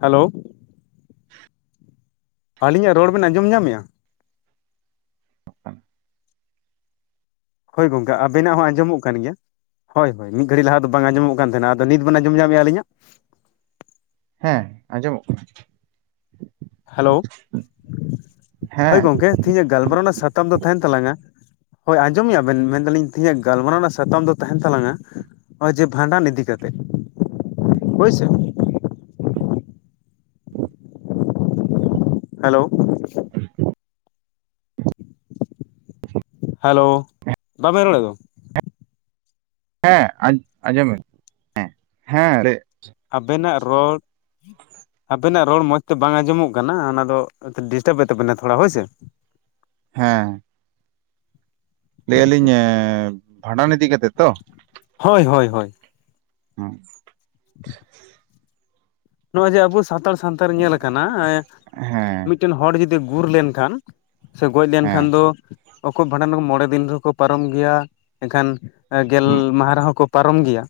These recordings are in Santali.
ᱦᱮᱞᱳ [inaudible] ᱟᱹᱞᱤᱧᱟᱜ ᱨᱚᱲ ᱵᱮᱱ, ᱟᱸᱡᱚᱢ ᱧᱟᱢᱮᱜ-ᱟ? ᱦᱳᱭ ᱜᱚᱝᱠᱮ ᱟᱵᱮᱱᱟᱜ ᱦᱚᱸ, ᱟᱸᱡᱚᱢᱚᱜ ᱠᱟᱱ ᱜᱮᱭᱟ᱾ ᱦᱳᱭ, ᱦᱳᱭ, ᱢᱤᱫ ᱜᱷᱟᱹᱲᱤ ᱞᱟᱦᱟ ᱫᱚ, ᱵᱟᱝ ᱟᱸᱡᱚᱢᱚᱜ ᱠᱟᱱ ᱛᱟᱦᱮᱱᱟ, ᱟᱫᱚ ᱱᱤᱛ ᱵᱮᱱ ᱟᱸᱡᱚᱢ ᱧᱟᱢᱮᱫᱼᱟ ᱟᱹᱞᱤᱧᱟᱜ? ᱦᱮᱸ, ᱟᱸᱡᱚᱢᱚᱜ ᱠᱟᱱᱟ᱾ ᱦᱮᱞᱳ, ᱦᱳᱭ ᱦᱮᱸ ᱜᱚᱝᱠᱮ ᱛᱤᱦᱤᱧᱟᱜ, ᱜᱟᱞᱢᱟᱨᱟᱣ ᱨᱮᱱᱟᱜ ᱥᱟᱛᱟᱢ ᱫᱚ, ᱛᱟᱦᱮᱱ ᱛᱟᱞᱟᱝᱼᱟ? ᱦᱳᱭ ᱟᱸᱡᱚᱢᱮᱜᱼᱟ ᱵᱮᱱ, ᱢᱮᱱᱫᱟᱞᱤᱧ ᱛᱮᱦᱤᱧᱟᱜ ᱜᱟᱞᱢᱟᱨᱟᱣ ᱨᱮᱱᱟᱜ, ᱥᱟᱛᱟᱢ ᱫᱚ ᱛᱟᱦᱮᱱ ᱛᱟᱞᱟᱝᱟ? ᱱᱚᱜᱼᱚᱭ ᱡᱮ ᱵᱷᱟᱸᱰᱟᱱ ᱤᱫᱤ ᱠᱟᱛᱮᱜ, ᱦᱚᱭᱥᱮ᱾ ᱦᱮᱞᱳ, ᱦᱮ [unintelligible] [inaudible] [unintelligible] ᱦᱮᱞᱳ, ᱵᱟᱵᱮᱱ ᱨᱚᱲᱮᱫ ᱫᱚ᱾ ᱦᱮᱸ, ᱟᱸᱡᱚᱢ ᱢᱮ, ᱦᱮᱸ, ᱦᱮᱸ ᱨᱮ᱾ ᱟᱵᱮᱱᱟᱜ ᱨᱚᱲ ᱟᱵᱮᱱᱟᱜ ᱨᱚᱲ, ᱢᱚᱸᱡᱽ ᱛᱮ ᱵᱟᱝ ᱟᱸᱡᱚᱢᱚᱜ ᱠᱟᱱᱟ, ᱚᱱᱟ ᱫᱚ ᱰᱤᱥᱴᱟᱵᱮᱫ ᱛᱟᱵᱮᱱᱟ ᱛᱷᱚᱲᱟ, ᱦᱳᱭᱥᱮ᱾ ᱦᱮᱸ, ᱞᱟᱹᱭᱟᱞᱤᱧ ᱮᱸ, ᱵᱷᱟᱸᱰᱟᱱ ᱤᱫᱤ ᱠᱟᱛᱮᱜ ᱛᱚ? ᱦᱳᱭ, ᱦᱳᱭ, ᱦᱳᱭ᱾ ᱦᱩᱸ ᱟᱪᱪᱷᱟ᱾ ᱱᱚᱜᱼᱚᱭ ᱡᱮ ᱟᱵᱚ, ᱥᱟᱱᱛᱟᱲ ᱥᱟᱶᱛᱟ ᱨᱮ ᱧᱮᱞᱠᱟᱱᱟ, ᱦᱮᱸ ᱢᱤᱫᱴᱮᱱ ᱦᱚᱲ ᱡᱩᱫᱤ ᱜᱩᱨ ᱞᱮᱱᱠᱷᱟᱱ? ᱥᱮ ᱜᱚᱡ ᱞᱮᱱᱠᱷᱟᱱ ᱫᱚ, ᱚᱠᱚ ᱵᱷᱟᱸᱰᱟᱱ ᱢᱚᱬᱮ ᱫᱤᱱ ᱨᱮ ᱦᱚᱠᱚ, ᱯᱟᱨᱚᱢ ᱜᱮᱭᱟ ᱮᱱᱠᱷᱟᱱ ᱜᱮᱞ ᱢᱟᱦᱟ ᱨᱮᱦᱚᱸ ᱠᱚ ᱯᱟᱨᱚᱢ ᱜᱮᱭᱟ,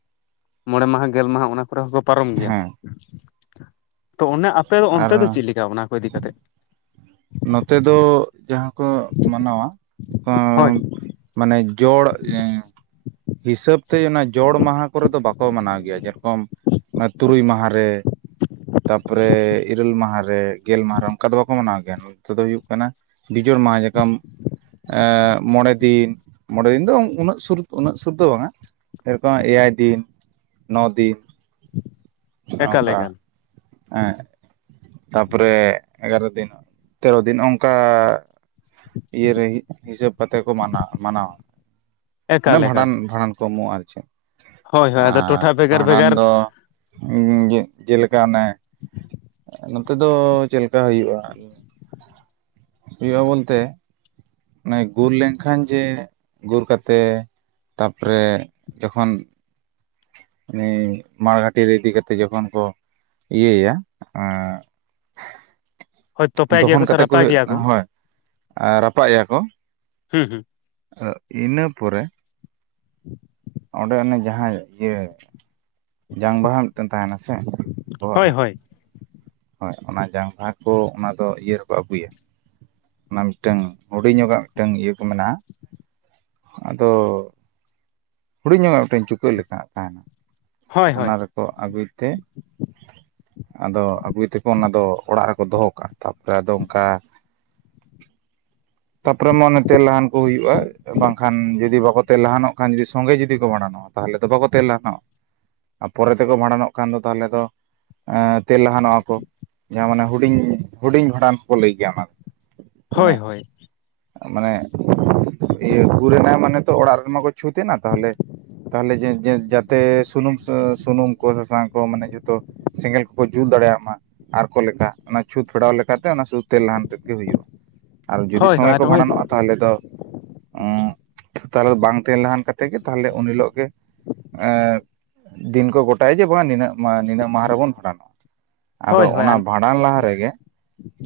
ᱢᱚᱬᱮ ᱢᱟᱦᱟ, ᱜᱮᱞ ᱢᱟᱦᱟ, ᱚᱱᱟ ᱠᱚᱨᱮ ᱦᱚᱸᱠᱚ ᱯᱟᱨᱚᱢ ᱜᱮᱭᱟ᱾ ᱦᱮᱸ ᱛᱚ ᱚᱱᱮ ᱟᱯᱮ ᱫᱚ, ᱟᱨ ᱚᱱᱛᱮ ᱫᱚ ᱪᱤᱜ ᱞᱮᱠᱟ ᱚᱱᱟ ᱠᱚ ᱤᱫᱤ ᱠᱟᱛᱮ? ᱱᱚᱛᱮ ᱫᱚ ᱡᱟᱦᱟᱸ ᱠᱚ, ᱢᱟᱱᱟᱣᱟ ᱦᱳᱭ ᱟᱸ᱾ ᱢᱟᱱᱮ ᱡᱚᱲ, ᱮᱸ᱾ ᱦᱤᱥᱟᱹᱵ ᱛᱮ, ᱚᱱᱟ ᱡᱚᱲ ᱢᱟᱦᱟ ᱠᱚᱨᱮ ᱫᱚ, ᱵᱟᱠᱚ ᱢᱟᱱᱟᱣ ᱜᱮᱭᱟ, ᱡᱮᱨᱚᱠᱚᱢ ᱚᱱᱟ ᱛᱩᱨᱩᱭ ᱢᱟᱦᱟ ᱨᱮ᱾ ᱛᱟᱨᱯᱚᱨᱮ ᱤᱨᱟᱹᱞ ᱢᱟᱦᱟ ᱨᱮ, ᱜᱮᱞ ᱢᱟᱦᱟ ᱨᱮ, ᱚᱱᱠᱟ ᱫᱚ ᱵᱟᱠᱚ ᱢᱟᱱᱟᱣ ᱜᱮᱭᱟ, ᱱᱚᱛᱮ ᱫᱚ ᱦᱳᱭᱩᱜ ᱠᱟᱱᱟ? ᱵᱤᱡᱳᱲ ᱢᱟᱦᱟ, ᱡᱮᱨᱠᱚᱢ ᱮᱸ ᱢᱚᱲᱮᱫᱤᱱ, ᱢᱚᱲᱮᱫᱤᱱ ᱫᱚ ᱩᱱᱟᱹᱜ ᱥᱩᱨ ᱩᱱᱟᱹᱜ ᱥᱩᱨ ᱫᱚ ᱵᱟᱝᱟ, ᱥᱮᱨᱚᱠᱚᱢ ᱮᱭᱟᱭ ᱫᱤᱱ, ᱱᱚ ᱫᱤᱱ᱾ ᱮᱠᱟᱞ ᱱᱚᱝᱠᱟ ᱮᱠᱟᱞ ᱦᱮᱸ᱾ ᱛᱟᱯᱚᱨᱮ ᱮᱜᱟᱨᱚ ᱫᱤᱱ, ᱛᱮᱨᱚ ᱫᱤᱱ ᱚᱝᱠᱟ᱾ ᱱᱤᱭᱟᱹ ᱞᱟᱹᱜᱤᱫ ᱦᱤᱥᱟᱹᱵ ᱠᱟᱛᱮ ᱠᱚ ᱢᱟᱱᱟᱣ, ᱢᱟᱱᱟᱣᱟ᱾ ᱢᱟᱱᱮ ᱮᱠᱟᱞ ᱮᱠᱟᱞ ᱵᱷᱟᱸᱰᱟᱱ, ᱵᱷᱟᱸᱰᱟᱱ ᱠᱚ ᱮᱢᱚᱜᱼᱟ, ᱟᱨ ᱪᱮᱫ ᱦᱳᱭ ᱦᱳᱭ ᱟᱫᱚ ᱟᱨ ᱴᱚᱴᱷᱟ ᱵᱷᱮᱜᱟᱨ ᱵᱷᱟᱸᱰᱟᱱ ᱵᱷᱮᱜᱟᱨ ᱫᱚ᱾ ᱩᱢ ᱱᱤᱛ ᱪᱮᱞᱮᱠᱟ ᱚᱱᱮ ᱚᱱᱛᱮ ᱫᱚ ᱪᱮᱫ ᱞᱮᱠᱟ ᱦᱳᱭᱩᱜᱼᱟ? ᱦᱳᱭᱳᱜᱼᱟ ᱵᱚᱞᱛᱮ ᱢᱟᱱᱮ ᱜᱩᱨ ᱞᱮᱱᱠᱷᱟᱱ ᱡᱮ, ᱜᱩᱨ ᱠᱟᱛᱮ ᱛᱟᱯᱚᱨᱮ ᱡᱚᱠᱷᱚᱱ ᱩᱱᱤ ᱢᱟᱲᱜᱷᱟᱴᱤ ᱨᱮ ᱤᱫᱤ ᱠᱟᱛᱮ, ᱡᱚᱠᱷᱚᱱ ᱠᱚ ᱤᱭᱟᱹᱭᱟ, ᱮᱸ ᱦᱳᱭ ᱛᱚᱯᱮ ᱜᱮᱭᱟ ᱫᱚᱦᱚᱱ ᱥᱮ ᱠᱟᱛᱮ ᱠᱚ ᱨᱟᱯᱟᱜ ᱦᱩᱭᱩᱜ, ᱜᱮᱭᱟ ᱦᱳᱭ ᱨᱟᱯᱟᱜ ᱮᱭᱟ ᱠᱚ ᱦᱩᱸ, ᱦᱩᱸ᱾ ᱤᱱᱟᱹ ᱯᱚᱨᱮ, ᱚᱸᱰᱮ ᱚᱱᱮ ᱡᱟᱦᱟᱸᱭ ᱤᱭᱟᱹ ᱡᱟᱝ ᱵᱟᱦᱟ ᱢᱤᱫᱴᱮᱱ ᱛᱟᱦᱮᱱᱟ ᱥᱮ, ᱵᱚᱦᱚᱜ ᱦᱳᱭ ᱨᱮᱱᱟᱜ ᱦᱳᱭ ᱦᱳᱭ, ᱚᱱᱟ ᱡᱟᱝ ᱵᱟᱦᱟ ᱠᱚ, ᱚᱱᱟᱫᱚ ᱤᱭᱟᱹ ᱨᱮᱠᱚ ᱟᱹᱜᱩᱭᱟ᱾ ᱚᱱᱟ ᱢᱤᱫᱴᱟᱝ ᱦᱩᱰᱤᱧ ᱧᱚᱜᱟᱜ, ᱢᱤᱫᱴᱟᱝ ᱤᱭᱟᱹ ᱠᱚ ᱢᱮᱱᱟᱜᱼᱟ, ᱟᱫᱚ ᱦᱩᱰᱤᱧ ᱧᱚᱜᱟᱜ ᱢᱤᱫᱴᱮᱱ ᱪᱩᱠᱟᱹ ᱞᱮᱠᱟ, ᱛᱟᱦᱮᱸᱱᱟ ᱦᱳᱭ ᱦᱳᱭ ᱚᱱᱟ ᱨᱮ᱾ ᱠᱚ ᱟᱹᱜᱩᱭ ᱛᱮ ᱟᱫᱚ ᱟᱹᱜᱩᱭ ᱛᱮᱠᱚ ᱚᱱᱟᱫᱚ ᱚᱲᱟᱜ ᱨᱮᱠᱚ ᱫᱚᱦᱚ ᱠᱟᱜᱼᱟ, ᱛᱟᱨᱯᱚᱨᱮ ᱟᱫᱚ ᱚᱠᱟ? ᱛᱟᱯᱚᱨᱮ ᱢᱟ ᱚᱱᱮ ᱛᱮᱞ ᱱᱟᱦᱟᱱ ᱠᱚ ᱦᱩᱭᱩᱜᱼᱟ ᱵᱟᱝᱠᱷᱟᱱ ᱡᱩᱫᱤ ᱵᱟᱠᱚ ᱛᱮᱞ ᱞᱟᱦᱟᱱᱚᱜ ᱠᱷᱟᱱ ᱡᱩᱫᱤ ᱥᱚᱸᱜᱮ ᱡᱩᱫᱤ ᱠᱚ ᱵᱷᱟᱰᱟᱱᱚᱜᱼᱟ ᱛᱟᱦᱚᱞᱮ ᱫᱚ ᱵᱟᱠᱚ ᱛᱮᱞ ᱞᱟᱦᱟᱱᱚᱜᱼᱟ ᱟᱨ ᱯᱚᱨᱮ ᱛᱮᱠᱚ ᱵᱷᱟᱸᱰᱟᱱᱚᱜ ᱠᱷᱟᱱ ᱫᱚ ᱛᱟᱦᱚᱞᱮ ᱫᱚ, ᱛᱮᱞ ᱞᱟᱦᱟᱱᱚᱜᱼᱟ ᱠᱚ ᱡᱟᱦᱟᱸ ᱢᱟᱱᱮ ᱦᱩᱰᱤᱧ ᱦᱩᱰᱤᱧ ᱵᱷᱟᱸᱰᱟᱱ ᱦᱚᱸᱠᱚ ᱞᱟᱹᱭ ᱜᱮᱭᱟ ᱚᱱᱟ ᱫᱚ, ᱢᱟᱱᱮ ᱦᱳᱭ ᱦᱳᱭ, ᱢᱟᱱᱮ ᱤᱭᱟᱹ ᱜᱩᱨᱮᱱᱟᱭ ᱢᱟᱱᱮ ᱛᱚ ᱚᱲᱟᱜ ᱨᱮᱢᱟᱠᱚ ᱪᱷᱩᱸᱛ ᱮᱱᱟ ᱛᱟᱦᱞᱮ, ᱛᱟᱦᱞᱮ ᱡᱟᱛᱮ ᱥᱩᱱᱩᱢ ᱥᱩᱱᱩᱢ ᱠᱚ ᱥᱟᱥᱟᱝ ᱠᱚ ᱢᱟᱱᱮ ᱡᱷᱚᱛᱚ, ᱥᱮᱸᱜᱮᱞ ᱠᱚᱠᱚ ᱡᱩᱞ ᱫᱟᱲᱮᱭᱟᱜ ᱢᱟ, ᱟᱨ ᱠᱚ ᱞᱮᱠᱟ ᱚᱱᱟ ᱪᱷᱩᱸᱛ ᱯᱷᱮᱰᱟᱣ ᱞᱮᱠᱟᱛᱮ ᱚᱱᱟ ᱥᱩᱫᱷᱩ ᱛᱮᱞ ᱞᱟᱦᱟᱱ ᱛᱮᱫ ᱜᱮ ᱦᱩᱭᱩᱜᱼᱟ, ᱟᱨ ᱡᱩᱫᱤ ᱦᱳᱭ ᱦᱳᱭ ᱥᱚᱸᱜᱮ ᱟᱨ ᱠᱚ ᱱᱚᱜᱼᱚᱭ ᱵᱷᱟᱸᱰᱟᱱᱚᱜᱼᱟ ᱛᱟᱦᱚᱞᱮ ᱫᱚ ᱛᱟᱦᱞᱮ ᱫᱚ ᱵᱟᱝ ᱛᱟᱦᱮᱸ ᱛᱮᱞ ᱞᱟᱦᱟᱱ, ᱠᱟᱛᱮ ᱜᱮ ᱛᱟᱦᱞᱮ ᱩᱱ ᱦᱤᱞᱳᱜ ᱜᱮ, ᱫᱤᱱ ᱠᱚ ᱜᱚᱴᱟᱭᱟ ᱡᱮ ᱵᱟᱝᱼᱟ ᱱᱤᱱᱟᱹᱜ ᱱᱤᱱᱟᱹᱜ ᱢᱟᱦᱟ ᱨᱮᱵᱚᱱ ᱵᱷᱟᱸᱰᱟᱱᱚᱜᱼᱟ, ᱟᱫᱚ ᱦᱳᱭ ᱦᱳᱭ ᱚᱱᱟ ᱵᱷᱟᱸᱰ ᱵᱷᱟᱸᱰᱟᱱ ᱞᱟᱦᱟ ᱨᱮᱜᱮ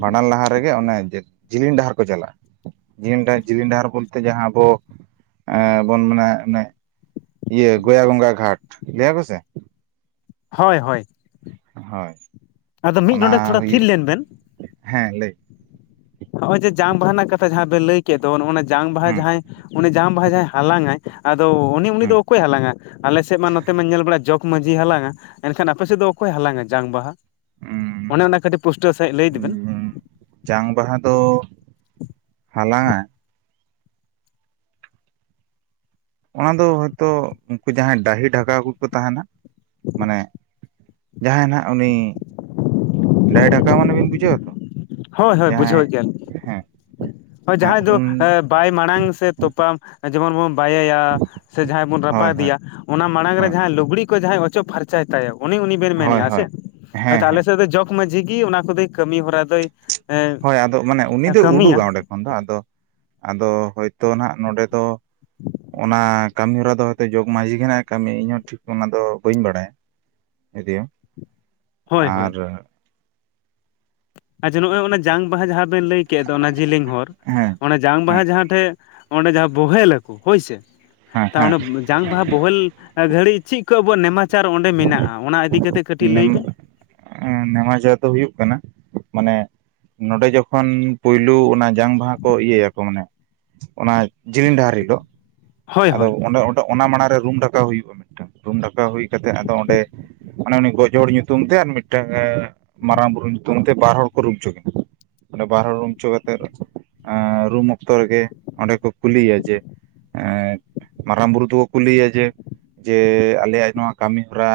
ᱵᱷᱟᱸᱰᱟᱱ ᱞᱟᱦᱟ ᱨᱮᱜᱮ ᱵᱷᱟᱸᱰᱟᱱ ᱞᱟᱦᱟ ᱨᱮᱜᱮ ᱚᱱᱮ ᱡᱤᱞᱤᱧ ᱰᱟᱦᱟᱨ ᱠᱚ, ᱪᱟᱞᱟᱜᱼᱟ ᱡᱤᱞᱤᱧ ᱰᱟᱦᱟᱨ ᱡᱤᱞᱤᱧ ᱰᱟᱦᱟᱨ ᱵᱚᱞᱛᱮ ᱡᱟᱦᱟᱸ ᱟᱵᱚ, ᱮᱸ ᱵᱚᱱ ᱢᱟᱱᱮ, ᱢᱟᱱᱮ ᱤᱭᱟᱹ ᱜᱚᱭᱟ ᱜᱚᱝᱜᱟ ᱜᱷᱟᱴ ᱞᱟᱹᱭ ᱟᱠᱚ ᱥᱮ, ᱦᱳᱭ ᱦᱳᱭ ᱦᱳᱭ ᱟᱫᱚ ᱢᱤᱫ ᱚᱱᱟ ᱱᱚᱸᱰᱮᱠ ᱛᱷᱚᱲᱟ ᱛᱷᱤᱨ ᱦᱩᱭᱩᱜ ᱞᱮᱱ ᱵᱮᱱ, ᱦᱮᱸ ᱞᱟᱹᱭ ᱵᱤᱱ ᱱᱚᱜᱼᱚᱭ ᱡᱮ ᱡᱟᱝ ᱵᱟᱦᱟ ᱨᱮᱱᱟᱜ ᱠᱟᱛᱷᱟ ᱡᱟᱦᱟᱸ ᱵᱮᱱ ᱞᱟᱹᱭ ᱠᱮᱫ ᱫᱚ ᱱᱚᱜ- ᱱᱟ ᱡᱟᱝ ᱵᱟᱦᱟ ᱦᱩᱸ ᱡᱟᱦᱟᱸᱭ ᱩᱱᱤ ᱡᱟᱝ ᱵᱟᱦᱟ ᱡᱟᱦᱟᱸᱭ ᱦᱟᱞᱟᱝᱟᱭ, ᱟᱫᱚ ᱩᱱᱤ ᱩᱱᱤ ᱫᱚ ᱚᱠᱚᱭᱮ ᱦᱟᱞᱟᱝᱟ ᱟᱞᱮ ᱥᱮᱫ ᱢᱟ ᱱᱚᱛᱮ ᱢᱟ ᱧᱮᱞ ᱵᱟᱲᱟ ᱡᱚᱜ ᱢᱟᱺᱡᱷᱤᱭ ᱦᱟᱞᱟᱝᱼᱟ ᱮᱱᱠᱷᱟᱱ ᱟᱯᱮ ᱥᱮᱫ ᱫᱚ ᱚᱠᱚᱭ ᱦᱟᱞᱟᱝᱼᱟ ᱡᱟᱝ ᱵᱟᱦᱟ, ᱚᱱᱮ ᱚᱱᱟ ᱠᱟᱹᱴᱤᱡ ᱯᱩᱴᱟᱹᱣ ᱥᱟᱦᱤᱡ ᱞᱟᱹᱭ ᱤᱫᱤᱵᱤᱱ, ᱦᱩᱸ ᱡᱟᱝ ᱵᱟᱦᱟ ᱫᱚ ᱦᱟᱞᱟᱝᱼᱟᱭ, ᱚᱱᱟ ᱫᱚ ᱦᱳᱭᱛᱳ ᱩᱱᱠᱩ ᱡᱟᱦᱟᱸᱭ ᱰᱟᱹᱦᱤ ᱰᱷᱟᱠᱟ ᱠᱚᱠᱚ ᱛᱟᱦᱮᱸᱱᱟ ᱢᱟᱱᱮ, ᱡᱟᱦᱟᱸᱭ ᱱᱷᱟᱜ ᱩᱱᱤ ᱰᱟᱹᱦᱤ ᱰᱷᱟᱠᱟ ᱢᱟᱱᱮ ᱵᱤᱱ ᱵᱩᱡᱷᱟᱹᱣᱼᱫᱟ ᱛᱚ ᱦᱳᱭ ᱦᱳᱭ ᱡᱟᱦᱟᱸᱭ ᱵᱩᱡᱷᱟᱹᱣᱮᱫ ᱜᱮᱭᱟ ᱞᱤᱧ ᱦᱮᱸ ᱦᱳᱭ ᱦᱮᱸ ᱡᱟᱦᱟᱸᱭ ᱫᱚ ᱩᱱ ᱮᱸ ᱵᱟᱭ ᱢᱟᱲᱟᱝ ᱥᱮ ᱛᱚᱯᱟ ᱡᱮᱢᱚᱱ ᱵᱚᱱ ᱵᱟᱭᱮᱭᱟ ᱥᱮ ᱡᱟᱦᱟᱸᱭ ᱵᱚᱱ ᱦᱳᱭ ᱨᱟᱯᱟᱜ ᱦᱳᱭ ᱜᱮᱭᱟ, ᱚᱱᱟ ᱢᱟᱲᱟᱝ ᱨᱮ ᱦᱳᱭ ᱡᱟᱦᱟᱸᱭ ᱞᱩᱜᱽᱲᱤ ᱠᱚ ᱡᱟᱦᱟᱸᱭ ᱚᱪᱚᱜ ᱯᱷᱟᱨᱪᱟᱭ ᱛᱟᱭᱟ ᱩᱱᱤ ᱩᱱᱤ, ᱵᱮᱱ ᱦᱳᱭ ᱢᱮᱱᱮᱜᱼᱟ ᱦᱮᱸ ᱥᱮ ᱦᱳᱭ ᱦᱮᱸ ᱦᱳᱭᱛᱚ ᱦᱮᱸ ᱟᱞᱮᱥᱮᱫ ᱫᱚ ᱡᱚᱜᱽ ᱢᱟᱡᱷᱤ ᱜᱮ ᱚᱱᱟ ᱠᱚᱫᱚᱭ ᱠᱟᱹᱢᱤ ᱦᱚᱨᱟ ᱫᱚᱭ ᱮᱸ ᱦᱳᱭ ᱟᱫᱚ ᱢᱟᱱᱮ ᱩᱱᱤ ᱫᱚᱭ ᱠᱟᱹᱢᱤᱭᱟ ᱩᱰᱩᱠᱟ ᱚᱸᱰᱮ ᱠᱷᱚᱱ ᱫᱚ ᱟᱫᱚ ᱟᱫᱚ ᱦᱳᱭᱛᱚ ᱱᱟᱜ ᱱᱚᱰᱮ ᱫᱚ, ᱚᱱᱟ ᱠᱟᱹᱢᱤᱦᱚᱨᱟ ᱫᱚ ᱦᱚᱭᱛᱚ ᱡᱚᱜᱽ ᱢᱟᱹᱡᱷᱤ ᱱᱟᱜ ᱠᱟᱹᱢᱤᱭᱟ ᱤᱧᱦᱚᱸ ᱴᱷᱤᱠ ᱚᱱᱟ ᱫᱚ ᱵᱟᱹᱧ ᱵᱟᱲᱟᱭᱟ, ᱤᱫᱤᱭᱟ ᱦᱳᱭ ᱦᱳᱭ ᱟᱨ ᱟᱪᱪᱷᱟ ᱱᱚᱜᱚᱭ ᱚᱱᱟ ᱡᱟᱝ ᱵᱟᱦᱟ ᱡᱟᱦᱟᱸ ᱵᱮᱱ ᱞᱟᱹᱭ ᱠᱮᱫ ᱫᱚ ᱚᱱᱟ ᱡᱮᱞᱮᱧ ᱦᱚᱨ ᱦᱮᱸ ᱚᱱᱟ, ᱡᱟᱝ ᱵᱟᱦᱟ ᱦᱮᱸ ᱡᱟᱦᱟᱸ ᱴᱷᱮᱡ ᱚᱸᱰᱮ ᱡᱟᱦᱟᱸ ᱵᱚᱦᱮᱞ ᱟᱠᱚ ᱦᱳᱭᱥᱮ ᱦᱮᱸ ᱛᱚ ᱚᱱᱰᱮ ᱡᱟᱝ ᱵᱟᱦᱟ ᱵᱳᱦᱮᱞ, ᱜᱷᱟᱹᱲᱤᱡ ᱪᱤᱫ ᱠᱚ ᱟᱵᱚᱣᱟᱜ ᱱᱮᱢᱟᱪᱟᱨ ᱚᱸᱰᱮ ᱢᱮᱱᱟᱜᱼᱟ ᱚᱱᱟ ᱤᱫᱤᱠᱟ ᱠᱟᱛᱮᱜ ᱠᱟᱹᱴᱤᱡ, ᱱᱮᱢ ᱞᱟᱹᱭ ᱵᱮᱱ ᱱᱮᱢᱟᱪᱟᱨ ᱫᱚ ᱦᱩᱭᱩᱜ ᱠᱟᱱᱟ ᱢᱟᱱᱮ, ᱱᱚᱸᱰᱮ ᱡᱚᱠᱷᱚᱱ ᱯᱩᱭᱞᱩ ᱚᱱᱟ, ᱡᱟᱝ ᱵᱟᱦᱟ ᱠᱚ ᱤᱭᱟᱹᱭᱟᱠᱚ ᱢᱟᱱᱮ ᱚᱱᱟ ᱡᱤᱞᱤᱧ ᱰᱟᱦᱟᱨ ᱦᱤᱞᱳᱜ, ᱦᱳᱭ ᱟᱫᱚ ᱦᱳᱭ ᱚᱸᱰᱮᱸ ᱚᱱᱟ ᱢᱟᱲᱟᱝ ᱨᱮ ᱨᱩᱢ ᱰᱟᱠᱟᱣ ᱦᱩᱭᱩᱜᱼᱟ ᱢᱤᱫᱴᱟᱝ ᱨᱩᱢ ᱰᱟᱠᱟᱣ ᱦᱩᱭ ᱠᱟᱛᱮᱜ ᱟᱫᱚ ᱚᱸᱰᱮ, ᱢᱟᱱᱮ ᱩᱱᱤ ᱜᱚᱡ ᱦᱚᱲ ᱧᱩᱛᱩᱢ ᱛᱮ ᱟᱨ ᱢᱤᱫᱴᱟᱝ ᱢᱟᱨᱟᱝ ᱵᱩᱨᱩ ᱧᱩᱛᱩᱢ ᱛᱮ ᱵᱟᱨ ᱦᱚᱲ ᱠᱚ ᱨᱩᱯ ᱦᱚᱪᱚ ᱠᱤᱱᱟ, ᱚᱰᱮ ᱵᱟᱨ ᱦᱚᱲ ᱨᱩᱢ ᱦᱚᱪᱚ ᱠᱟᱛᱮᱜ ᱨᱩᱢ ᱚᱠᱛᱚ ᱨᱮᱜᱮ ᱚᱸᱰᱮ ᱠᱚ ᱠᱩᱞᱤᱭᱮᱭᱟ ᱡᱮ, ᱮᱸ ᱢᱟᱨᱟᱝ ᱵᱩᱨᱩ ᱫᱚᱠᱚ ᱠᱩᱞᱤᱭᱟ ᱡᱮ, ᱡᱮ ᱟᱞᱮᱭᱟᱜ ᱱᱚᱣᱟ ᱠᱟᱹᱢᱤ ᱦᱚᱨᱟ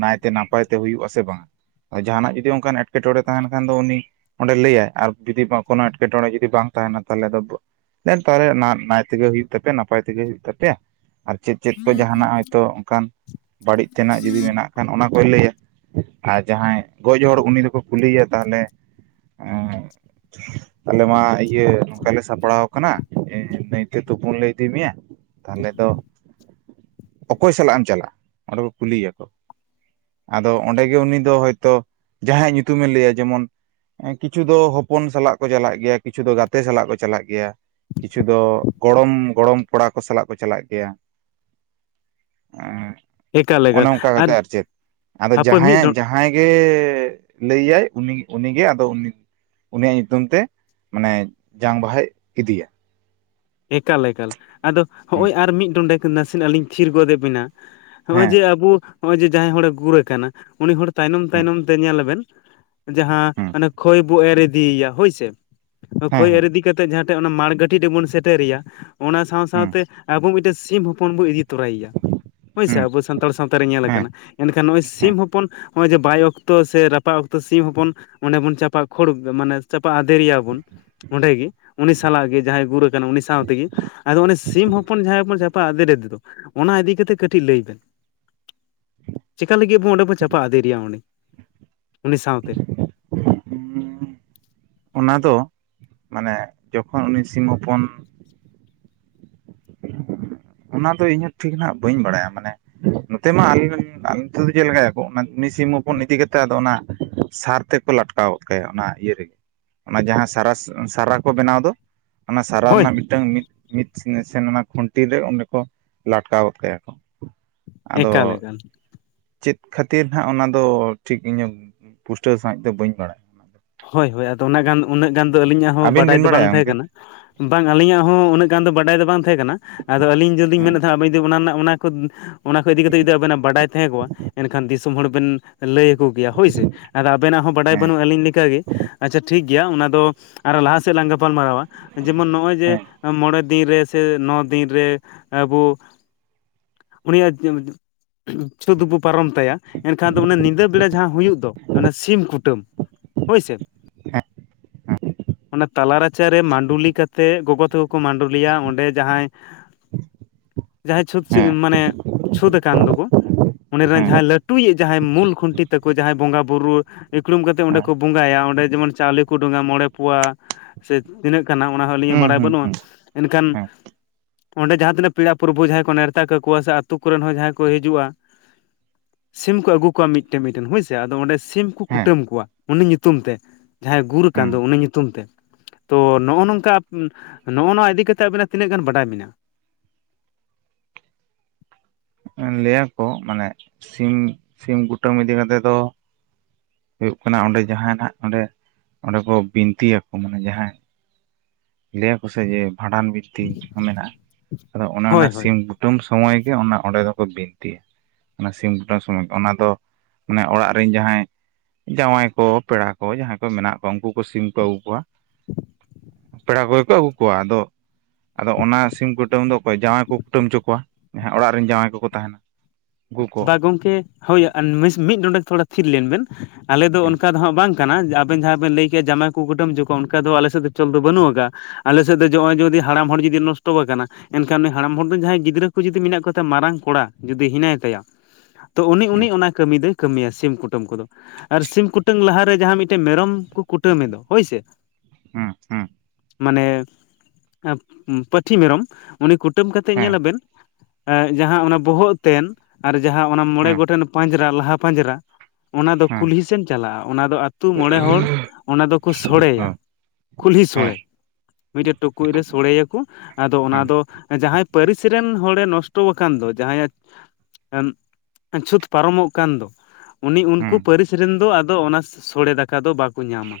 ᱱᱟᱭᱛᱮ ᱱᱟᱯᱟᱭ ᱛᱮ ᱦᱩᱭᱩᱜᱟ ᱥᱮ ᱵᱟᱝ? ᱡᱟᱦᱟᱸᱱᱟᱜ ᱡᱩᱫᱤ ᱚᱱᱠᱟᱱ ᱮᱴᱠᱮᱴᱚᱬᱮ ᱛᱟᱦᱮᱸᱱ ᱠᱷᱟᱱ ᱫᱚ ᱩᱱᱤ, ᱚᱸᱰᱮ ᱞᱟᱹᱭᱟᱭ ᱟᱨ ᱡᱩᱫᱤ ᱵᱟᱝ ᱠᱳᱱᱳ ᱮᱸᱴᱠᱮᱴᱚᱬᱮ ᱡᱩᱫᱤ ᱵᱟᱝ ᱛᱟᱦᱮᱸᱱᱟ ᱛᱟᱦᱞᱮ ᱟᱫᱚ ᱛᱟᱦᱞᱮ ᱱᱟᱭ ᱛᱮᱜᱮ ᱦᱩᱭᱩᱜ ᱛᱟᱯᱮ ᱱᱟᱯᱟᱭ ᱱᱟᱯᱟᱭ ᱛᱮᱜᱮ ᱦᱩᱭᱩᱜ ᱛᱟᱯᱮᱭᱟ, ᱟᱨ ᱪᱮᱫ ᱪᱮᱫ ᱠᱚ ᱡᱟᱦᱱᱟᱜ ᱦᱚᱭ ᱛᱚ ᱚᱱᱠᱟᱱ ᱵᱟᱹᱲᱤᱡ ᱛᱮᱱᱟᱜ ᱡᱩᱫᱤ ᱢᱮᱱᱟᱜ ᱠᱷᱟᱱ ᱚᱱᱟ ᱠᱚᱭ ᱞᱟᱹᱭᱟ, ᱟᱨ ᱡᱟᱦᱟᱸᱭ ᱜᱚᱡ ᱦᱚᱲ ᱩᱱᱤ ᱫᱚᱠᱚ ᱠᱩᱞᱤᱭᱮᱭᱟ ᱛᱟᱦᱚᱞᱮ ᱦᱮᱸ ᱛᱟᱦᱚᱞᱮ ᱢᱟ ᱤᱭᱟᱹ ᱱᱚᱝᱠᱟ ᱞᱮ ᱥᱟᱯᱲᱟᱣ ᱟᱠᱟᱱᱟ ᱱᱟᱹᱭᱛᱮ ᱛᱩᱯᱩᱱ ᱞᱮ ᱤᱫᱤ ᱢᱮᱭᱟ, ᱛᱟᱦᱞᱮ ᱫᱚ ᱚᱠᱚᱭ ᱥᱟᱞᱟᱜ ᱮᱢ ᱪᱟᱞᱟᱜᱼᱟ ᱚᱸᱰᱮ ᱠᱚ ᱠᱩᱞᱤᱭᱟ ᱠᱚ, ᱟᱫᱚ ᱚᱸᱰᱮ ᱜᱮ ᱩᱱᱤ ᱫᱚ ᱦᱚᱭᱛᱳ ᱡᱟᱦᱟᱸᱭᱟᱜ ᱧᱩᱛᱩᱢᱮ ᱞᱟᱹᱭᱟ ᱡᱮᱢᱚᱱ ᱠᱤᱪᱷᱩ ᱫᱚ ᱦᱚᱯᱚᱱ ᱥᱟᱞᱟᱜ ᱠᱚ ᱪᱟᱞᱟᱜ ᱜᱮᱭᱟ ᱠᱤᱪᱷᱩ ᱫᱚ ᱜᱟᱛᱮ ᱥᱟᱞᱟᱜ ᱠᱚ ᱪᱟᱞᱟᱜ ᱜᱮᱭᱟ᱾ ᱠᱤᱪᱷᱩ ᱫᱚ ᱜᱚᱲᱚᱢ ᱜᱚᱲᱚᱢ ᱠᱚᱲᱟ ᱠᱚ ᱥᱟᱞᱟᱜ ᱠᱚ ᱪᱟᱞᱟᱜ ᱜᱮᱭᱟ ᱮᱠᱟᱞ ᱾ ᱮᱠᱟᱞ ᱚᱱᱮ ᱚᱱᱠᱟ ᱠᱟᱛᱮ ᱟᱨ ᱪᱮᱫ, ᱟᱫᱚ ᱦᱟᱯᱳᱭ ᱢᱤᱫ ᱡᱟᱦᱟᱸᱭᱟᱜ ᱰᱚᱸ ᱡᱟᱦᱟᱸ ᱡᱟᱦᱟᱸᱭ ᱜᱮ ᱞᱟᱹᱭᱟᱭ ᱩᱱᱤ ᱩᱱᱤᱜᱮ ᱟᱫᱚ ᱩᱱᱤ ᱩᱱᱤᱭᱟᱜ ᱧᱩᱛᱩᱢ ᱛᱮ ᱢᱟᱱᱮ ᱡᱟᱝ ᱵᱟᱦᱟᱭ ᱤᱫᱤᱭᱟ᱾ ᱮᱠᱟᱞ ᱮᱠᱟᱞ ᱟᱫᱚ ᱦᱮᱸ ᱦᱚᱸᱜᱼᱚᱭ ᱟᱨ ᱢᱤᱫ ᱰᱚᱸᱰᱮᱜ ᱱᱟᱥᱮ ᱱᱟᱜ ᱞᱤᱧ ᱛᱷᱤᱨ ᱜᱚᱫᱮᱜ ᱵᱤᱱᱟ᱾ ᱱᱚᱜᱼᱚᱭ ᱦᱮᱸ ᱡᱮ ᱟᱵᱩ ᱱᱚᱜᱼᱚᱭ ᱡᱮ ᱡᱟᱦᱟᱸᱭ ᱦᱚᱲᱮ ᱜᱩᱨ ᱠᱟᱱᱟ, ᱩᱱᱤ ᱦᱚᱲ ᱛᱟᱭᱱᱚᱢ ᱛᱟᱭᱱᱚᱢ ᱛᱮ ᱧᱮᱞ ᱟᱵᱮᱱ ᱦᱮᱸ ᱡᱟᱦᱟᱸ ᱠᱷᱚᱭ ᱵᱚ ᱮᱨ ᱤᱫᱤᱭᱮᱭᱟ ᱦᱳᱭᱥᱮ, ᱦᱮᱸ ᱠᱷᱚᱭ ᱮᱨ ᱤᱫᱤ ᱤᱫᱤ ᱠᱟᱛᱮᱜ ᱡᱟᱦᱟ ᱴᱷᱮᱜ ᱚᱱᱟ ᱢᱟᱬᱜᱟᱹᱴᱤ ᱨᱮᱵᱚᱱ ᱥᱮᱴᱮᱨᱮᱭᱟ, ᱚᱱᱟ ᱥᱟᱶ ᱥᱟᱶ ᱦᱮᱸ ᱛᱮ ᱟᱵᱚ ᱢᱤᱫᱴᱮᱱ ᱥᱤᱢ ᱦᱚᱯᱚᱱ ᱵᱚᱱ ᱤᱫᱤ ᱛᱚᱨᱟᱭᱮᱭᱟ ᱦᱳᱭᱥᱮ, ᱦᱮᱸ ᱟᱵᱚ ᱥᱟᱱᱛᱟᱲ ᱥᱟᱶᱛᱟᱮ ᱧᱮᱞ ᱦᱮᱸ ᱟᱠᱟᱱᱟ, ᱮᱱᱠᱷᱟᱱ ᱱᱚᱜᱼᱚᱭ ᱦᱮᱸ ᱥᱤᱢ ᱦᱚᱯᱚᱱ ᱦᱚᱜᱼᱚᱭ ᱡᱮ ᱵᱟᱭ ᱚᱠᱛᱚ ᱥᱮ ᱨᱟᱯᱟᱜ ᱚᱠᱛᱚ ᱥᱤᱢ ᱦᱚᱯᱚᱱ ᱚᱸᱰᱮ ᱵᱚᱱ ᱪᱟᱯᱟᱜ ᱠᱷᱳᱲ ᱢᱟᱱᱮ ᱪᱟᱯᱟ ᱟᱫᱮᱨᱮᱭᱟ ᱵᱚᱱ ᱚᱸᱰᱮᱜᱤ ᱩᱱᱤ ᱥᱟᱞᱟᱜ ᱜᱮ᱾ ᱡᱟᱦᱟᱸᱭ ᱜᱩᱨ ᱩᱱᱤ ᱥᱟᱶ ᱛᱮᱜᱮ, ᱟᱫᱚ ᱩᱱᱤ ᱥᱤᱢ ᱦᱚᱯᱚᱱ ᱡᱟᱦᱟᱸᱭ ᱵᱚᱱ ᱪᱟᱯᱟᱜ ᱟᱫᱮᱨ ᱟᱫᱮ ᱫᱚ, ᱚᱱᱟ ᱤᱫᱤ ᱠᱟᱛᱮ ᱠᱟᱹᱴᱤᱡ ᱞᱟᱹᱭ ᱵᱮᱱ᱾ ᱪᱮᱠᱟ ᱞᱟᱹᱜᱤᱫ ᱟᱵᱚ ᱚᱸᱰᱮ ᱵᱚᱱ ᱪᱟᱯᱟ ᱟᱫᱮᱨᱮᱭᱟ ᱚᱸᱰᱮ, ᱩᱱᱤ ᱥᱟᱶᱛᱮ? [unintelligible] ᱚᱱᱟ ᱫᱚ ᱢᱟᱱᱮ ᱡᱚᱠᱷᱚᱱ ᱩᱱᱤ ᱥᱤᱢ ᱦᱚᱯᱚᱱ ᱚᱱᱟ ᱫᱚ ᱤᱧ ᱦᱚᱸ ᱴᱷᱤᱠ ᱱᱟᱦᱟᱜ ᱵᱟᱹᱧ ᱵᱟᱲᱟᱭᱟ, ᱢᱟᱱᱮ ᱱᱚᱛᱮ ᱢᱟ ᱟᱞᱮ ᱟᱞ [inaudible] ᱱᱚᱛᱮ ᱫᱚ ᱪᱮᱫ ᱞᱮᱠᱟᱭᱟᱠᱚ ᱩᱱᱤ ᱥᱤᱢ ᱦᱚᱯᱚᱱ ᱤᱫᱤ ᱠᱟᱛᱮᱫ ᱟᱫᱚ ᱚᱱᱟ ᱥᱟᱨ ᱛᱮᱠᱚ ᱞᱟᱴᱠᱼᱟ ᱞᱟᱴᱠᱟᱣ ᱜᱟᱫ ᱠᱟᱭᱟ ᱚᱱᱟ ᱤᱭᱟᱹ ᱨᱮᱜᱮ ᱚᱱᱟ ᱡᱟᱦᱟᱸ ᱥᱟᱨᱟ ᱥᱟ- ᱥᱟᱨᱟ ᱠᱚ ᱵᱮᱱᱟᱣ ᱫᱚ ᱚᱱᱟ ᱥᱟᱨᱟ ᱦᱳᱭ ᱨᱮᱱᱟᱜ ᱦᱳᱭ ᱢᱤᱫᱴᱟᱝ ᱢᱤᱫ ᱢᱤᱫ ᱥᱮ-ᱥᱮᱱ ᱚᱱᱟ ᱠᱷᱩᱱᱴᱤ ᱨᱮ ᱚᱰᱮ ᱠᱚ ᱞᱟᱴᱠᱟᱣ ᱜᱚᱫ ᱠᱟᱭᱟ ᱠᱚ᱾ ᱟᱫᱚ ᱮᱠᱟᱞ ᱮᱠᱟᱱ, ᱪᱮᱫ ᱠᱷᱟᱹᱛᱤᱨ ᱦᱟᱜ ᱚᱱᱟ ᱫᱚ ᱴᱷᱤᱠ ᱤᱧ ᱦᱚᱸ ᱯᱩᱥᱴᱟᱹᱣ ᱥᱟᱦᱤᱡ ᱫᱚ ᱵᱟᱹᱧ ᱵᱟᱲᱟᱭᱟ᱾ ᱦᱳᱭ ᱦᱳᱭ ᱟᱫᱚ ᱚᱱᱟ ᱜᱟᱱ ᱩᱱᱟᱹᱜ ᱜᱟᱱ ᱫᱚ ᱟᱹᱞᱤᱧᱟᱜ ᱦᱚᱸ ᱟᱹᱵᱤᱱ ᱵᱟᱰᱟᱭ ᱵᱤᱱ ᱫᱚ ᱵᱟᱝ ᱵᱟᱲᱟᱭᱟ ᱛᱟᱦᱮᱸ ᱜᱚᱝᱠᱮ ᱠᱟᱱᱟ᱾ ᱵᱟᱝ ᱟᱹᱞᱤᱧᱟᱜ ᱦᱚᱸ ᱩᱱᱟᱹᱜ ᱜᱟᱱ ᱫᱚ ᱵᱟᱰᱟᱭ ᱫᱚ ᱵᱟᱝ ᱛᱟᱦᱮᱸ ᱠᱟᱱᱟ᱾ ᱟᱫᱚ ᱟᱹᱞᱤᱧ ᱡᱚᱫᱤᱧ ᱞᱤᱧ ᱦᱮᱸ ᱢᱮᱱᱮᱫ ᱛᱟᱦᱮᱱᱟ ᱟᱵᱤᱱ ᱡᱩᱫᱤ ᱚᱱᱟ ᱨᱮᱱᱟᱜ ᱚᱱᱟ ᱠᱚ ᱚᱱᱟ ᱠᱚ ᱤᱫᱤ ᱠᱟᱛᱮ ᱡᱩᱫᱤ ᱟᱵᱤᱱᱟᱜ ᱡᱩᱫᱤ ᱵᱟᱰᱟᱭ ᱛᱟᱦᱮᱸ ᱠᱚᱜ ᱟ ᱮᱱᱠᱷᱟᱱ ᱫᱤᱥᱚᱢ ᱦᱚᱲ ᱵᱤᱱ ᱞᱟᱹᱭ ᱟᱠᱚ ᱠᱮᱭᱟ ᱦᱳᱭ ᱥᱮ ᱟᱫᱚ ᱟᱵᱮ ᱱᱟᱜ ᱦᱚᱸ ᱵᱟᱰᱟᱭ ᱦᱮᱸ ᱵᱟᱹᱱᱩᱜᱼᱟ ᱟᱹᱞᱤᱧ ᱞᱮᱠᱟ ᱜᱮ᱾ ᱟᱪᱪᱷᱟ ᱴᱷᱤᱠ ᱜᱮᱭᱟ ᱚᱱᱟ ᱫᱚ ᱟᱨᱚ ᱞᱟᱦᱟ ᱥᱮᱫ ᱞᱟᱝ ᱜᱟᱯᱟᱞ ᱢᱟᱨᱟᱣᱟ, ᱡᱮᱢᱚᱱ ᱱᱚᱜᱼᱚᱭ ᱡᱮ ᱦᱮᱸ ᱢᱚᱬᱮ ᱫᱤᱱ ᱨᱮ ᱥᱮ ᱱᱚ ᱫᱤᱱ ᱨᱮ ᱟᱵᱚ ᱩᱱᱤᱭᱟᱜ ᱪᱷᱩᱸᱛ ᱵᱚ ᱯᱟᱨᱚᱢ ᱛᱟᱭᱟ ᱮᱱᱠᱷᱟᱱ ᱫᱚ ᱚᱱᱟ ᱧᱤᱫᱟᱹ ᱵᱮᱲᱟ ᱡᱟᱦᱟᱸ ᱦᱩᱭᱩᱜ ᱫᱚ ᱥᱤᱢ ᱠᱩᱴᱟᱹᱢ ᱦᱳᱭ ᱚᱱᱟ ᱛᱟᱞᱟ ᱨᱟᱪᱟᱨᱮ ᱢᱟᱰᱩᱞᱤ ᱠᱟᱛᱮ ᱜᱚᱜᱚ ᱛᱟᱠᱚ ᱠᱚ ᱢᱟᱰᱚᱞᱤᱭᱟ ᱚᱸᱰᱮ ᱡᱟᱦᱟᱸᱭ ᱡᱟᱦᱟᱸᱭ ᱪᱷᱩᱸᱛ ᱦᱮᱸ ᱢᱟᱱᱮ ᱪᱷᱩᱸᱛ ᱟᱠᱟᱱ ᱫᱚᱠᱚ, ᱚᱸᱰᱮ ᱦᱮᱸ ᱨᱮᱱ ᱦᱮᱸ ᱡᱟᱦᱟᱸᱭ ᱞᱟᱹᱴᱩᱭᱤᱡ ᱡᱟᱦᱟᱸᱭ ᱢᱩᱞ ᱠᱷᱩᱱᱴᱤ ᱛᱟᱹᱠᱚ ᱡᱟᱦᱟᱸᱭ ᱵᱚᱸᱜᱟ ᱵᱩᱨᱩ ᱤᱠᱷᱲᱩᱢ ᱠᱟᱛᱮ ᱚᱸᱰᱮ ᱠᱚ ᱵᱚᱸᱜᱟᱭᱟ ᱚᱸᱰᱮ ᱡᱮᱢᱚᱱ ᱪᱟᱣᱞᱮ ᱠᱚ ᱰᱚᱝᱼᱟ ᱢᱚᱬᱮ ᱯᱳᱣᱟ ᱥᱮ ᱛᱤᱱᱟᱹᱜ ᱠᱟᱱᱟ ᱚᱱᱟ ᱦᱚᱸ ᱟᱹᱞᱤᱧᱟᱜ ᱦᱩᱸ ᱵᱟᱲᱟᱭ ᱦᱩᱸ ᱵᱟᱹᱱᱩᱜᱼᱟ ᱮᱱᱠᱷᱟᱱ ᱦᱩᱸ ᱚᱸᱰᱮ ᱡᱟᱦᱟᱸ ᱛᱤᱱᱟᱹᱜ ᱯᱮᱲᱟ ᱯᱨᱚᱵᱵᱷᱩ ᱡᱟᱦᱟᱸᱭ ᱠᱚ ᱱᱮᱣᱛᱟ ᱠᱟᱠᱚᱣᱟ ᱥᱮ ᱟᱛᱳ ᱠᱚᱨᱮᱱ ᱦᱚᱸ ᱡᱟᱦᱟᱸᱭ ᱠᱚ ᱦᱤᱡᱩᱜᱼᱟ᱾ ᱥᱤᱢ ᱠᱚ ᱟᱹᱜᱩ ᱠᱚᱣᱟ ᱢᱤᱫᱴᱮᱱ ᱢᱤᱫᱴᱮᱱ ᱦᱮᱸ ᱥᱮ ᱟᱫᱚ ᱚᱸᱰᱮ ᱥᱤᱢ ᱠᱚ ᱦᱮᱸ ᱠᱩᱴᱟᱹᱢ ᱠᱚᱣᱟ ᱩᱱᱤ ᱧᱩᱛᱩᱢ ᱛᱮ ᱡᱟᱦᱟᱸᱭ ᱜᱩᱨ ᱟᱠᱟᱱ ᱦᱮᱸ ᱫᱚ ᱩᱱᱤ ᱧᱩᱛᱩᱢ ᱛᱮ᱾ ᱛᱚ ᱱᱚᱜᱼᱚ ᱱᱚᱝᱠᱟ ᱱᱚᱜᱼᱚ ᱱᱚᱣᱟ ᱤᱫᱤ ᱠᱟᱛᱮ ᱟᱵᱤᱱᱟᱜ ᱛᱤᱱᱟᱹᱜ ᱜᱟᱱ ᱵᱟᱰᱟᱭ ᱢᱮᱱᱟᱜᱼᱟ᱾ ᱞᱟᱹᱭᱟᱠᱚ ᱢᱟᱱᱮ ᱥᱤᱢ ᱥᱤᱢ ᱠᱩᱴᱟᱹᱢ ᱤᱫᱤ ᱠᱟᱛᱮᱫ ᱫᱚ ᱦᱩᱭᱩᱜ ᱠᱟᱱᱟ ᱚᱸᱰᱮ ᱡᱟᱦᱟᱸᱱᱟᱜ ᱚᱸᱰᱮ ᱚᱸᱰᱮ ᱠᱚ ᱵᱤᱱᱛᱤ ᱟᱠᱚ ᱢᱟᱱᱮ ᱡᱟᱦᱟᱸᱭ ᱞᱟᱹᱭ ᱟᱠᱚ ᱥᱮ ᱡᱮ ᱵᱷᱟᱸᱰᱟᱱ ᱵᱤᱱᱛᱤ ᱦᱚᱸ ᱢᱮᱱᱟᱜᱼᱟ ᱟᱫᱚ ᱚᱱᱮ ᱦᱳᱭ ᱚᱱᱟ ᱦᱳᱭ ᱥᱤᱢ ᱠᱩᱴᱟᱹᱢ ᱥᱚᱢᱚᱭ ᱜᱮ ᱚᱱᱟ ᱚᱸᱰᱮ ᱫᱚᱠᱚ ᱵᱤᱱᱛᱤᱭᱟ᱾ ᱚᱱᱟ ᱥᱤᱢ ᱠᱩᱴᱟᱹᱢ ᱥᱚᱢᱚᱭ ᱚᱱᱟ ᱫᱚ ᱢᱟᱱᱮ ᱚᱲᱟᱜ ᱨᱮᱱ ᱡᱟᱦᱟᱸᱭ ᱡᱟᱶᱟᱭ ᱠᱚ ᱯᱮᱲᱟ ᱠᱚ ᱡᱟᱦᱟᱸᱭ ᱠᱚ ᱢᱮᱱᱟᱜ ᱠᱚᱣᱟ ᱩᱱᱠᱩ ᱠᱚ ᱥᱤᱢ ᱠᱚ ᱟᱹᱜᱩ ᱠᱚᱣᱟ᱾ ᱯᱮᱲᱟ ᱠᱚᱜᱮ ᱠᱚ ᱟᱹᱜᱩ ᱠᱚᱣᱟ ᱟᱫᱚ ᱟᱫᱚ ᱚᱱᱟ ᱥᱤᱢ ᱠᱩᱴᱟᱹᱢ ᱫᱚ ᱚᱠᱚᱭ ᱡᱟᱶᱟᱭ ᱠᱚ ᱠᱩᱴᱟᱹᱢ ᱦᱚᱪᱚ ᱠᱚᱣᱟ ᱡᱟᱦᱟᱸ ᱚᱲᱟᱜ ᱨᱮᱱ ᱡᱟᱶᱟᱭ ᱠᱚ ᱠᱚ ᱛᱟᱦᱮᱱᱟ᱾ ᱩᱱᱠᱩ ᱠᱚ ᱵᱟ ᱜᱚᱝᱠᱮ ᱦᱳᱭ ᱢᱤᱫ ᱰᱚᱸᱰᱮ ᱛᱷᱚᱲᱟ ᱛᱷᱤᱨ ᱞᱮᱱ ᱵᱮᱱ ᱟᱞᱮ ᱫᱚ ᱚᱱᱠᱟ ᱫᱚ ᱦᱟᱸᱜ ᱵᱟᱝ ᱠᱟᱱᱟ ᱟᱵᱮᱱ ᱡᱟᱦᱟᱸ ᱵᱮᱱ ᱞᱟᱹᱭ ᱠᱮᱜᱼᱟ ᱡᱟᱢᱟᱭ ᱠᱚ ᱠᱩᱴᱟᱹ ᱦᱚᱪᱚ ᱠᱚᱣᱟ ᱚᱱᱠᱟ ᱫᱚ ᱟᱞᱮᱥᱮᱫ ᱫᱚ ᱪᱚᱞ ᱫᱚ ᱵᱟᱹᱱᱩᱜ ᱟᱠᱟᱫᱟ᱾ ᱟᱞᱮ ᱥᱮᱫ ᱫᱚ ᱱᱚᱜᱼᱚᱭ ᱡᱩᱫᱤ ᱦᱟᱲᱟᱢ ᱦᱚᱲ ᱡᱩᱫᱤ ᱱᱚᱥᱴᱚ ᱟᱠᱟᱱᱟ᱾ ᱮᱱᱠᱷᱟᱱ ᱩᱱᱤ ᱦᱟᱲᱟᱢ ᱦᱚᱲ ᱫᱚ ᱡᱟᱦᱟᱸᱭ ᱜᱤᱫᱽᱨᱟᱹ ᱠᱚ ᱡᱩᱫᱤ ᱢᱮᱱᱟᱜ ᱠᱚ ᱛᱟᱭᱟ ᱢᱟᱨᱟᱝ ᱠᱚᱲᱟ ᱡᱩᱫᱤ ᱦᱮᱱᱟᱭ ᱛᱟᱭᱟ᱾ ᱛᱚ ᱩᱱᱤ ᱩᱱᱤ ᱚᱱᱟ ᱠᱟᱹᱢᱤ ᱫᱚᱭ ᱠᱟᱹᱢᱤᱭᱟ ᱥᱤᱢ ᱠᱩᱴᱟᱹᱢ ᱠᱚᱫᱚ ᱟᱨ ᱥᱤᱢ ᱠᱩᱴᱟᱹᱢ ᱞᱟᱦᱟᱨᱮ ᱡᱟᱦᱟᱸ ᱢᱤᱫᱴᱮᱱ ᱢᱮᱨᱚᱢ ᱠᱚ ᱠᱩᱴᱟᱹᱢᱮ ᱫᱚ ᱦᱳᱭ ᱥᱮ ᱢᱟᱱᱮ ᱯᱟᱹᱴᱷᱤ ᱢᱮᱨᱚᱢ ᱩᱱᱤ ᱠᱩᱴᱟᱹᱢ ᱠᱟᱛᱮᱫ ᱧᱮᱞ ᱟᱵᱮᱱ᱾ ᱮ ᱡᱟᱦᱟᱸ ᱚᱱᱟ ᱵᱚᱦᱚᱜ ᱛᱮᱱ ᱟᱨ ᱡᱟᱦᱟᱸ ᱚᱱᱟ ᱢᱚᱬᱮ ᱜᱚᱴᱮᱱ ᱯᱟᱸᱡᱽᱨᱟ ᱞᱟᱦᱟ ᱯᱟᱸᱡᱽᱨᱟ᱾ ᱚᱱᱟ ᱫᱚ ᱠᱩᱞᱦᱤ ᱥᱮᱱ ᱪᱟᱞᱟᱜᱼᱟ ᱚᱱᱟ ᱫᱚ ᱟᱛᱳ ᱢᱚᱬᱮ ᱦᱚᱲ ᱚᱱᱟ ᱫᱚᱠᱚ ᱥᱚᱲᱮᱭᱟ ᱠᱩᱞᱦᱤ ᱥᱚᱲᱮ ᱢᱤᱫᱴᱮᱱ ᱴᱩᱠᱩᱡ ᱨᱮ ᱥᱳᱲᱮᱭᱟᱠᱚ᱾ ᱟᱫᱚ ᱚᱱᱟ ᱫᱚ ᱡᱟᱦᱟᱸᱭ ᱯᱟᱹᱨᱤᱥ ᱨᱮᱱ ᱦᱚᱲᱮ ᱱᱚᱥᱴᱚ ᱟᱠᱟᱱ ᱫᱚ ᱡᱟᱦᱟᱸᱭᱟᱜ ᱪᱷᱩᱸᱛ ᱯᱟᱨᱚᱢᱚᱜ ᱠᱟᱱ ᱫᱚ ᱩᱱᱤ ᱩᱱᱠᱩ ᱯᱟᱹᱨᱤᱥ ᱨᱮᱱ ᱫᱚ ᱟᱫᱚ ᱚᱱᱟ ᱥᱚᱲᱮ ᱫᱟᱠᱟ ᱫᱚ ᱵᱟᱠᱚ ᱧᱟᱢᱟ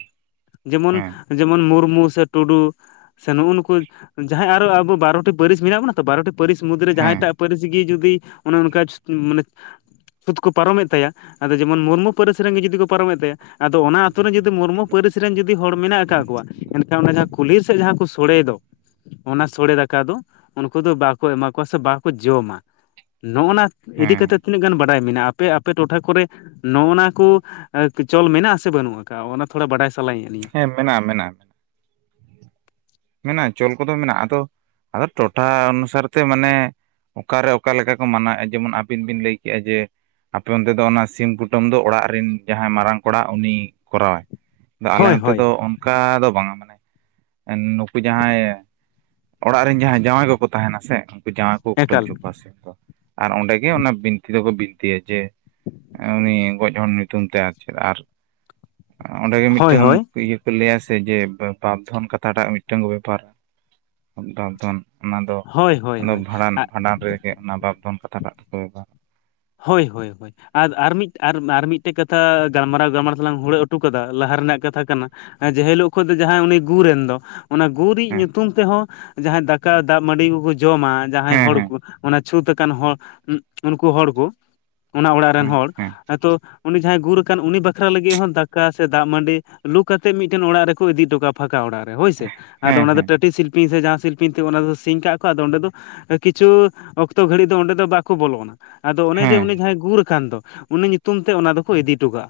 ᱡᱮᱢᱚᱱ ᱡᱮᱢᱚᱱ ᱢᱩᱨᱢᱩ ᱥᱮ ᱴᱩᱰᱩ ᱥᱮ ᱱᱩᱜ-ᱩ ᱱᱩᱠᱩ ᱡᱟᱦᱟᱸᱭ ᱟᱨᱚ ᱟᱵᱚ ᱵᱟᱨᱚᱴᱤ ᱯᱟᱹᱨᱤᱥ ᱢᱮᱱᱟᱜ ᱵᱚᱱᱟ᱾ ᱵᱟᱨᱚᱴᱤ ᱯᱟᱹᱨᱤᱥ ᱢᱩᱫᱽᱨᱮ ᱡᱟᱦᱟᱸᱭᱴᱟᱜ ᱯᱟᱹᱨᱤᱥ ᱜᱮ ᱡᱩᱫᱤ ᱚᱱᱮ ᱚᱱᱠᱟ ᱢᱟᱱᱮ ᱪᱷᱩᱸᱫ ᱠᱚ ᱯᱟᱨᱚᱢᱮᱫ ᱛᱟᱭᱟ ᱟᱫᱚ ᱡᱮᱢᱚᱱ ᱢᱩᱨᱢᱩ ᱯᱟᱹᱨᱤᱥ ᱨᱮᱱᱜᱮ ᱡᱩᱫᱤ ᱠᱚ ᱯᱟᱨᱚᱢᱮᱫ ᱛᱟᱭᱟ᱾ ᱟᱫᱚ ᱚᱱᱟ ᱟᱛᱳ ᱨᱮ ᱡᱩᱫᱤ ᱢᱩᱨᱢᱩ ᱯᱟᱹᱨᱤᱥ ᱨᱮᱱ ᱡᱩᱫᱤ ᱦᱚᱲ ᱢᱮᱱᱟᱜ ᱟᱠᱟᱜ ᱠᱚᱣᱟ ᱮᱱᱠᱷᱟᱱ ᱚᱱᱟ ᱡᱟᱦᱟᱸ ᱠᱩᱞᱦᱤ ᱥᱮᱜ ᱡᱟᱦᱟᱸ ᱠᱚ ᱥᱳᱲᱮ ᱫᱚ᱾ ᱚᱱᱟ ᱥᱚᱲᱮ ᱫᱟᱠᱟ ᱫᱚ ᱩᱱᱠᱩ ᱫᱚ ᱵᱟᱠᱚ ᱮᱢᱟ ᱠᱚᱣᱟ ᱥᱮ ᱵᱟᱠᱚ ᱡᱚᱢᱟ ᱱᱚᱜ ᱱᱟ ᱤᱫᱤ ᱦᱮᱸ ᱠᱟᱛᱮᱫ ᱛᱤᱱᱟᱹᱜ ᱜᱟᱱ ᱵᱟᱰᱟᱭ ᱢᱮᱱᱟᱜᱼᱟ ᱟᱯᱮ ᱟᱯᱮ ᱴᱚᱴᱷᱟ ᱠᱚᱨᱮ ᱱᱚᱜᱼ ᱱᱟ ᱠᱚ ᱪᱚᱞ ᱢᱮᱱᱟᱜ ᱥᱮ ᱵᱟᱹᱱᱩᱜ ᱟᱠᱟᱜ ᱚᱱᱟ ᱛᱷᱚᱲᱟ ᱵᱟᱰᱟᱭ ᱥᱟᱱᱟᱭᱮᱫ ᱞᱤᱧᱟ ᱦᱮᱸ ᱢᱮᱱᱟᱜᱼᱟ ᱢᱮᱱᱟᱜᱼᱟ ᱢᱮᱱᱟᱜᱼᱟ ᱪᱚᱞ ᱠᱚᱫᱚ ᱢᱮᱱᱟᱜᱼᱟ ᱟᱫᱚ ᱟᱫᱚ ᱴᱚᱴᱷᱟ ᱚᱱᱩᱥᱟᱨ ᱛᱮ ᱢᱟᱱᱮ ᱚᱠᱟᱨᱮ ᱚᱠᱟ ᱞᱮᱠᱟ ᱠᱚ ᱢᱟᱱᱟᱣᱮᱫᱼᱟ ᱡᱮᱢᱚᱱ ᱟᱵᱤᱱ ᱵᱤᱱ ᱞᱟᱹᱭ ᱠᱮᱫᱼᱟ ᱡᱮ ᱟᱯᱮ ᱚᱱᱛᱮ ᱫᱚ ᱚᱱᱟ ᱥᱤᱢ ᱠᱩᱴᱟᱹᱢ ᱫᱚ ᱚᱲᱟᱜ ᱨᱮᱱ ᱡᱟᱦᱟᱸᱭ ᱢᱟᱨᱟᱝ ᱠᱚᱲᱟ ᱩᱱᱤ ᱠᱚᱨᱟᱣᱟᱭ ᱟᱞᱮ ᱦᱳᱭ ᱱᱚᱛᱮ ᱦᱳᱭ ᱫᱚ ᱚᱱᱠᱟ ᱫᱚ ᱵᱟᱝᱟ ᱢᱟᱱᱮ ᱩᱱᱠᱩ ᱡᱟᱦᱟᱸᱭ ᱚᱲᱟᱜ ᱨᱮᱱ ᱡᱟᱦᱟᱸᱭ ᱡᱟᱶᱟᱭ ᱠᱚᱠᱚ ᱛᱟᱦᱮᱱᱟ ᱥᱮ ᱡᱟᱶᱟᱭ ᱠᱚ ᱠᱩᱴᱟᱹᱢ ᱮᱠᱟᱞ ᱦᱚᱪᱚ ᱠᱚᱣᱟ ᱥᱮ ᱟᱨ ᱚᱸᱰᱮᱜᱮ ᱚᱱᱟ ᱵᱤᱱᱛᱤ ᱫᱚᱠᱚ ᱵᱤᱱᱛᱤᱭᱟ ᱡᱮ ᱩᱱᱤ ᱜᱚᱡ ᱦᱚᱲ ᱧᱩᱛᱩᱢ ᱛᱮ ᱟᱨ ᱪᱮᱫ ᱟᱨ ᱚᱸᱰᱮᱜᱮ ᱦᱳᱭ ᱢᱤᱫᱴᱟᱝ ᱦᱳᱭ ᱤᱭᱟᱹ ᱠᱚ ᱞᱟᱹᱭᱟ ᱥᱮ ᱡᱮ ᱵᱟᱯ ᱫᱷᱚᱱ ᱠᱟᱛᱷᱟ ᱴᱟᱜ, ᱢᱤᱫᱴᱮᱱ ᱠᱚ ᱵᱮᱯᱟᱨ ᱚᱱᱟ ᱫᱚ ᱦᱳᱭ ᱦᱳᱭ ᱚᱱᱟᱫᱚ ᱦᱳᱭ ᱵᱷᱟᱸᱰᱟᱱ ᱵᱷᱟᱸᱰᱟᱱ ᱨᱮ ᱚᱱᱟ ᱵᱟᱯᱫᱷᱚᱱ ᱠᱟᱛᱷᱟ ᱴᱟᱜ ᱫᱚᱠᱚ ᱵᱮᱵᱚᱦᱟᱨᱟ᱾ ᱦᱳᱭ ᱦᱳᱭ ᱦᱳᱭ᱾ ᱟᱨ ᱟᱨ ᱢᱤᱫ ᱟᱨ ᱢᱤᱫᱴᱮᱡ ᱠᱟᱛᱷᱟ ᱜᱟᱞᱢᱟᱨᱟᱣ ᱜᱟᱞᱢᱟᱨᱟᱣ ᱛᱮᱞᱟᱝ ᱦᱩᱲᱟᱹ ᱦᱚᱴᱚ ᱠᱟᱫᱟ ᱞᱟᱦᱟ ᱨᱮᱱᱟᱜ ᱠᱟᱛᱷᱟ ᱠᱟᱱᱟ᱾ ᱡᱮ ᱦᱤᱞᱳᱜ ᱠᱷᱚᱱ ᱫᱚ ᱡᱟᱦᱟᱸᱭ ᱩᱱᱤ ᱜᱩᱨ ᱨᱮᱱ ᱫᱚ, ᱚᱱᱟ ᱜᱩᱨᱤᱡ ᱦᱮᱸ ᱧᱩᱛᱩᱢ ᱛᱮᱦᱚᱸ ᱡᱟᱦᱟᱸᱭ ᱫᱟᱠᱟ ᱫᱟᱜ ᱢᱟᱹᱰᱤ ᱠᱚ ᱠᱚ ᱡᱚᱢᱟ ᱡᱟᱦᱟᱸᱭ ᱦᱮᱸ ᱦᱚᱲ ᱦᱮᱸ ᱠᱚ, ᱚᱱᱟ ᱪᱷᱩᱸᱛ ᱟᱠᱟᱱ ᱦᱚᱲ ᱩᱱᱠᱩ ᱦᱚᱲ ᱠᱚ, ᱚᱱᱟ ᱚᱲᱟᱜ ᱨᱮᱱ ᱦᱮᱸ ᱦᱚᱲ ᱦᱮᱸ ᱟᱫᱚ ᱩᱱᱤ ᱡᱟᱦᱟᱸᱭ ᱜᱩᱨ ᱠᱟᱱ ᱩᱱᱤ ᱵᱟᱠᱷᱨᱟ ᱞᱟᱹᱜᱤᱫ ᱦᱚᱸ ᱫᱟᱠᱟ ᱥᱮ ᱫᱟᱜ ᱢᱟᱹᱰᱤ ᱞᱩ ᱠᱟᱛᱮᱫ ᱢᱤᱫ ᱴᱮᱱ ᱚᱲᱟᱜ ᱨᱮᱠᱚ ᱤᱫᱤ ᱦᱚᱴᱚ ᱠᱟ-ᱟ᱾ ᱯᱷᱟᱸᱠᱟ ᱚᱲᱟᱜ ᱨᱮ ᱦᱳᱭ ᱥᱮ ᱟᱫᱚ ᱦᱮᱸ ᱚᱱᱟ ᱫᱚ ᱦᱮᱸ ᱴᱟᱴᱤ ᱥᱤᱞᱯᱤᱧ ᱥᱮ ᱡᱟᱦᱟᱸ ᱥᱤᱞᱯᱤᱧ ᱛᱮ ᱚᱱᱟ ᱫᱚ ᱥᱤᱧ ᱠᱟᱜ ᱠᱚ ᱟᱫᱚ ᱚᱸᱰᱮ ᱫᱚ ᱠᱤᱪᱷᱩ ᱚᱠᱛᱚ ᱜᱷᱟᱹᱲᱤᱡ ᱫᱚ ᱚᱸᱰᱮ ᱫᱚ ᱵᱟᱠᱚ ᱵᱚᱞᱚᱱᱼᱟ᱾ ᱫᱚ ᱚᱱᱮ ᱡᱮ ᱦᱮᱸ ᱩᱱᱤ ᱡᱟᱦᱟᱸᱭ ᱜᱩᱨ ᱟᱠᱟᱱ ᱫᱚ ᱩᱱᱤ ᱧᱩᱛᱩᱢ ᱛᱮ ᱚᱱᱟ ᱫᱚ ᱠᱚ ᱤᱫᱤ ᱦᱚᱴᱚ ᱠᱟᱜᱼᱟ,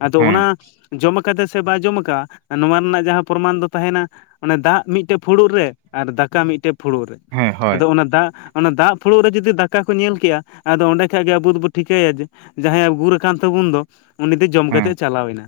ᱟᱫᱚ ᱦᱮᱸ ᱚᱱᱟ ᱡᱚᱢ ᱟᱠᱟᱫᱟ ᱥᱮ ᱵᱟᱭ ᱡᱚᱢ ᱟᱠᱟᱟᱜᱼᱟ ᱱᱚᱣᱟ ᱨᱮᱱᱟᱜ ᱡᱟᱦᱟᱸ ᱯᱨᱚᱢᱟᱱ ᱫᱚ ᱛᱟᱦᱮ ᱱᱟ᱾ ᱚᱱᱮ ᱫᱟᱜ ᱢᱤᱫ ᱴᱮᱜ ᱯᱷᱩᱲᱩᱜ ᱨᱮ ᱟᱨ ᱫᱟᱠᱟ ᱢᱤᱫ ᱴᱮᱜ ᱯᱷᱩᱲᱩᱜ ᱨᱮ, ᱦᱮᱸ ᱦᱳᱭ ᱟᱫᱚ ᱚᱱᱟ ᱫᱟᱜ ᱚᱱᱟ ᱫᱟᱜ ᱯᱷᱩᱲᱩᱜ ᱨᱮ ᱡᱩᱫᱤ ᱫᱟᱠᱟ ᱠᱚ ᱧᱮᱞ ᱠᱮᱜᱼᱟ ᱟᱫᱚ ᱚᱸᱰᱮ ᱠᱷᱟᱡ ᱜᱮ ᱟᱵᱚ ᱫᱚᱵᱚ ᱴᱷᱤᱠᱟᱹᱭᱟ ᱡᱮ ᱡᱟᱦᱟᱸᱭ ᱡᱮ ᱜᱩᱨ ᱟᱠᱟᱱ ᱛᱟᱵᱚᱱ ᱫᱚ ᱩᱱᱤ ᱫᱚ ᱡᱚᱢ ᱠᱟᱛᱮ ᱦᱮᱸ ᱮ ᱪᱟᱞᱟᱣ ᱮᱱᱟ᱾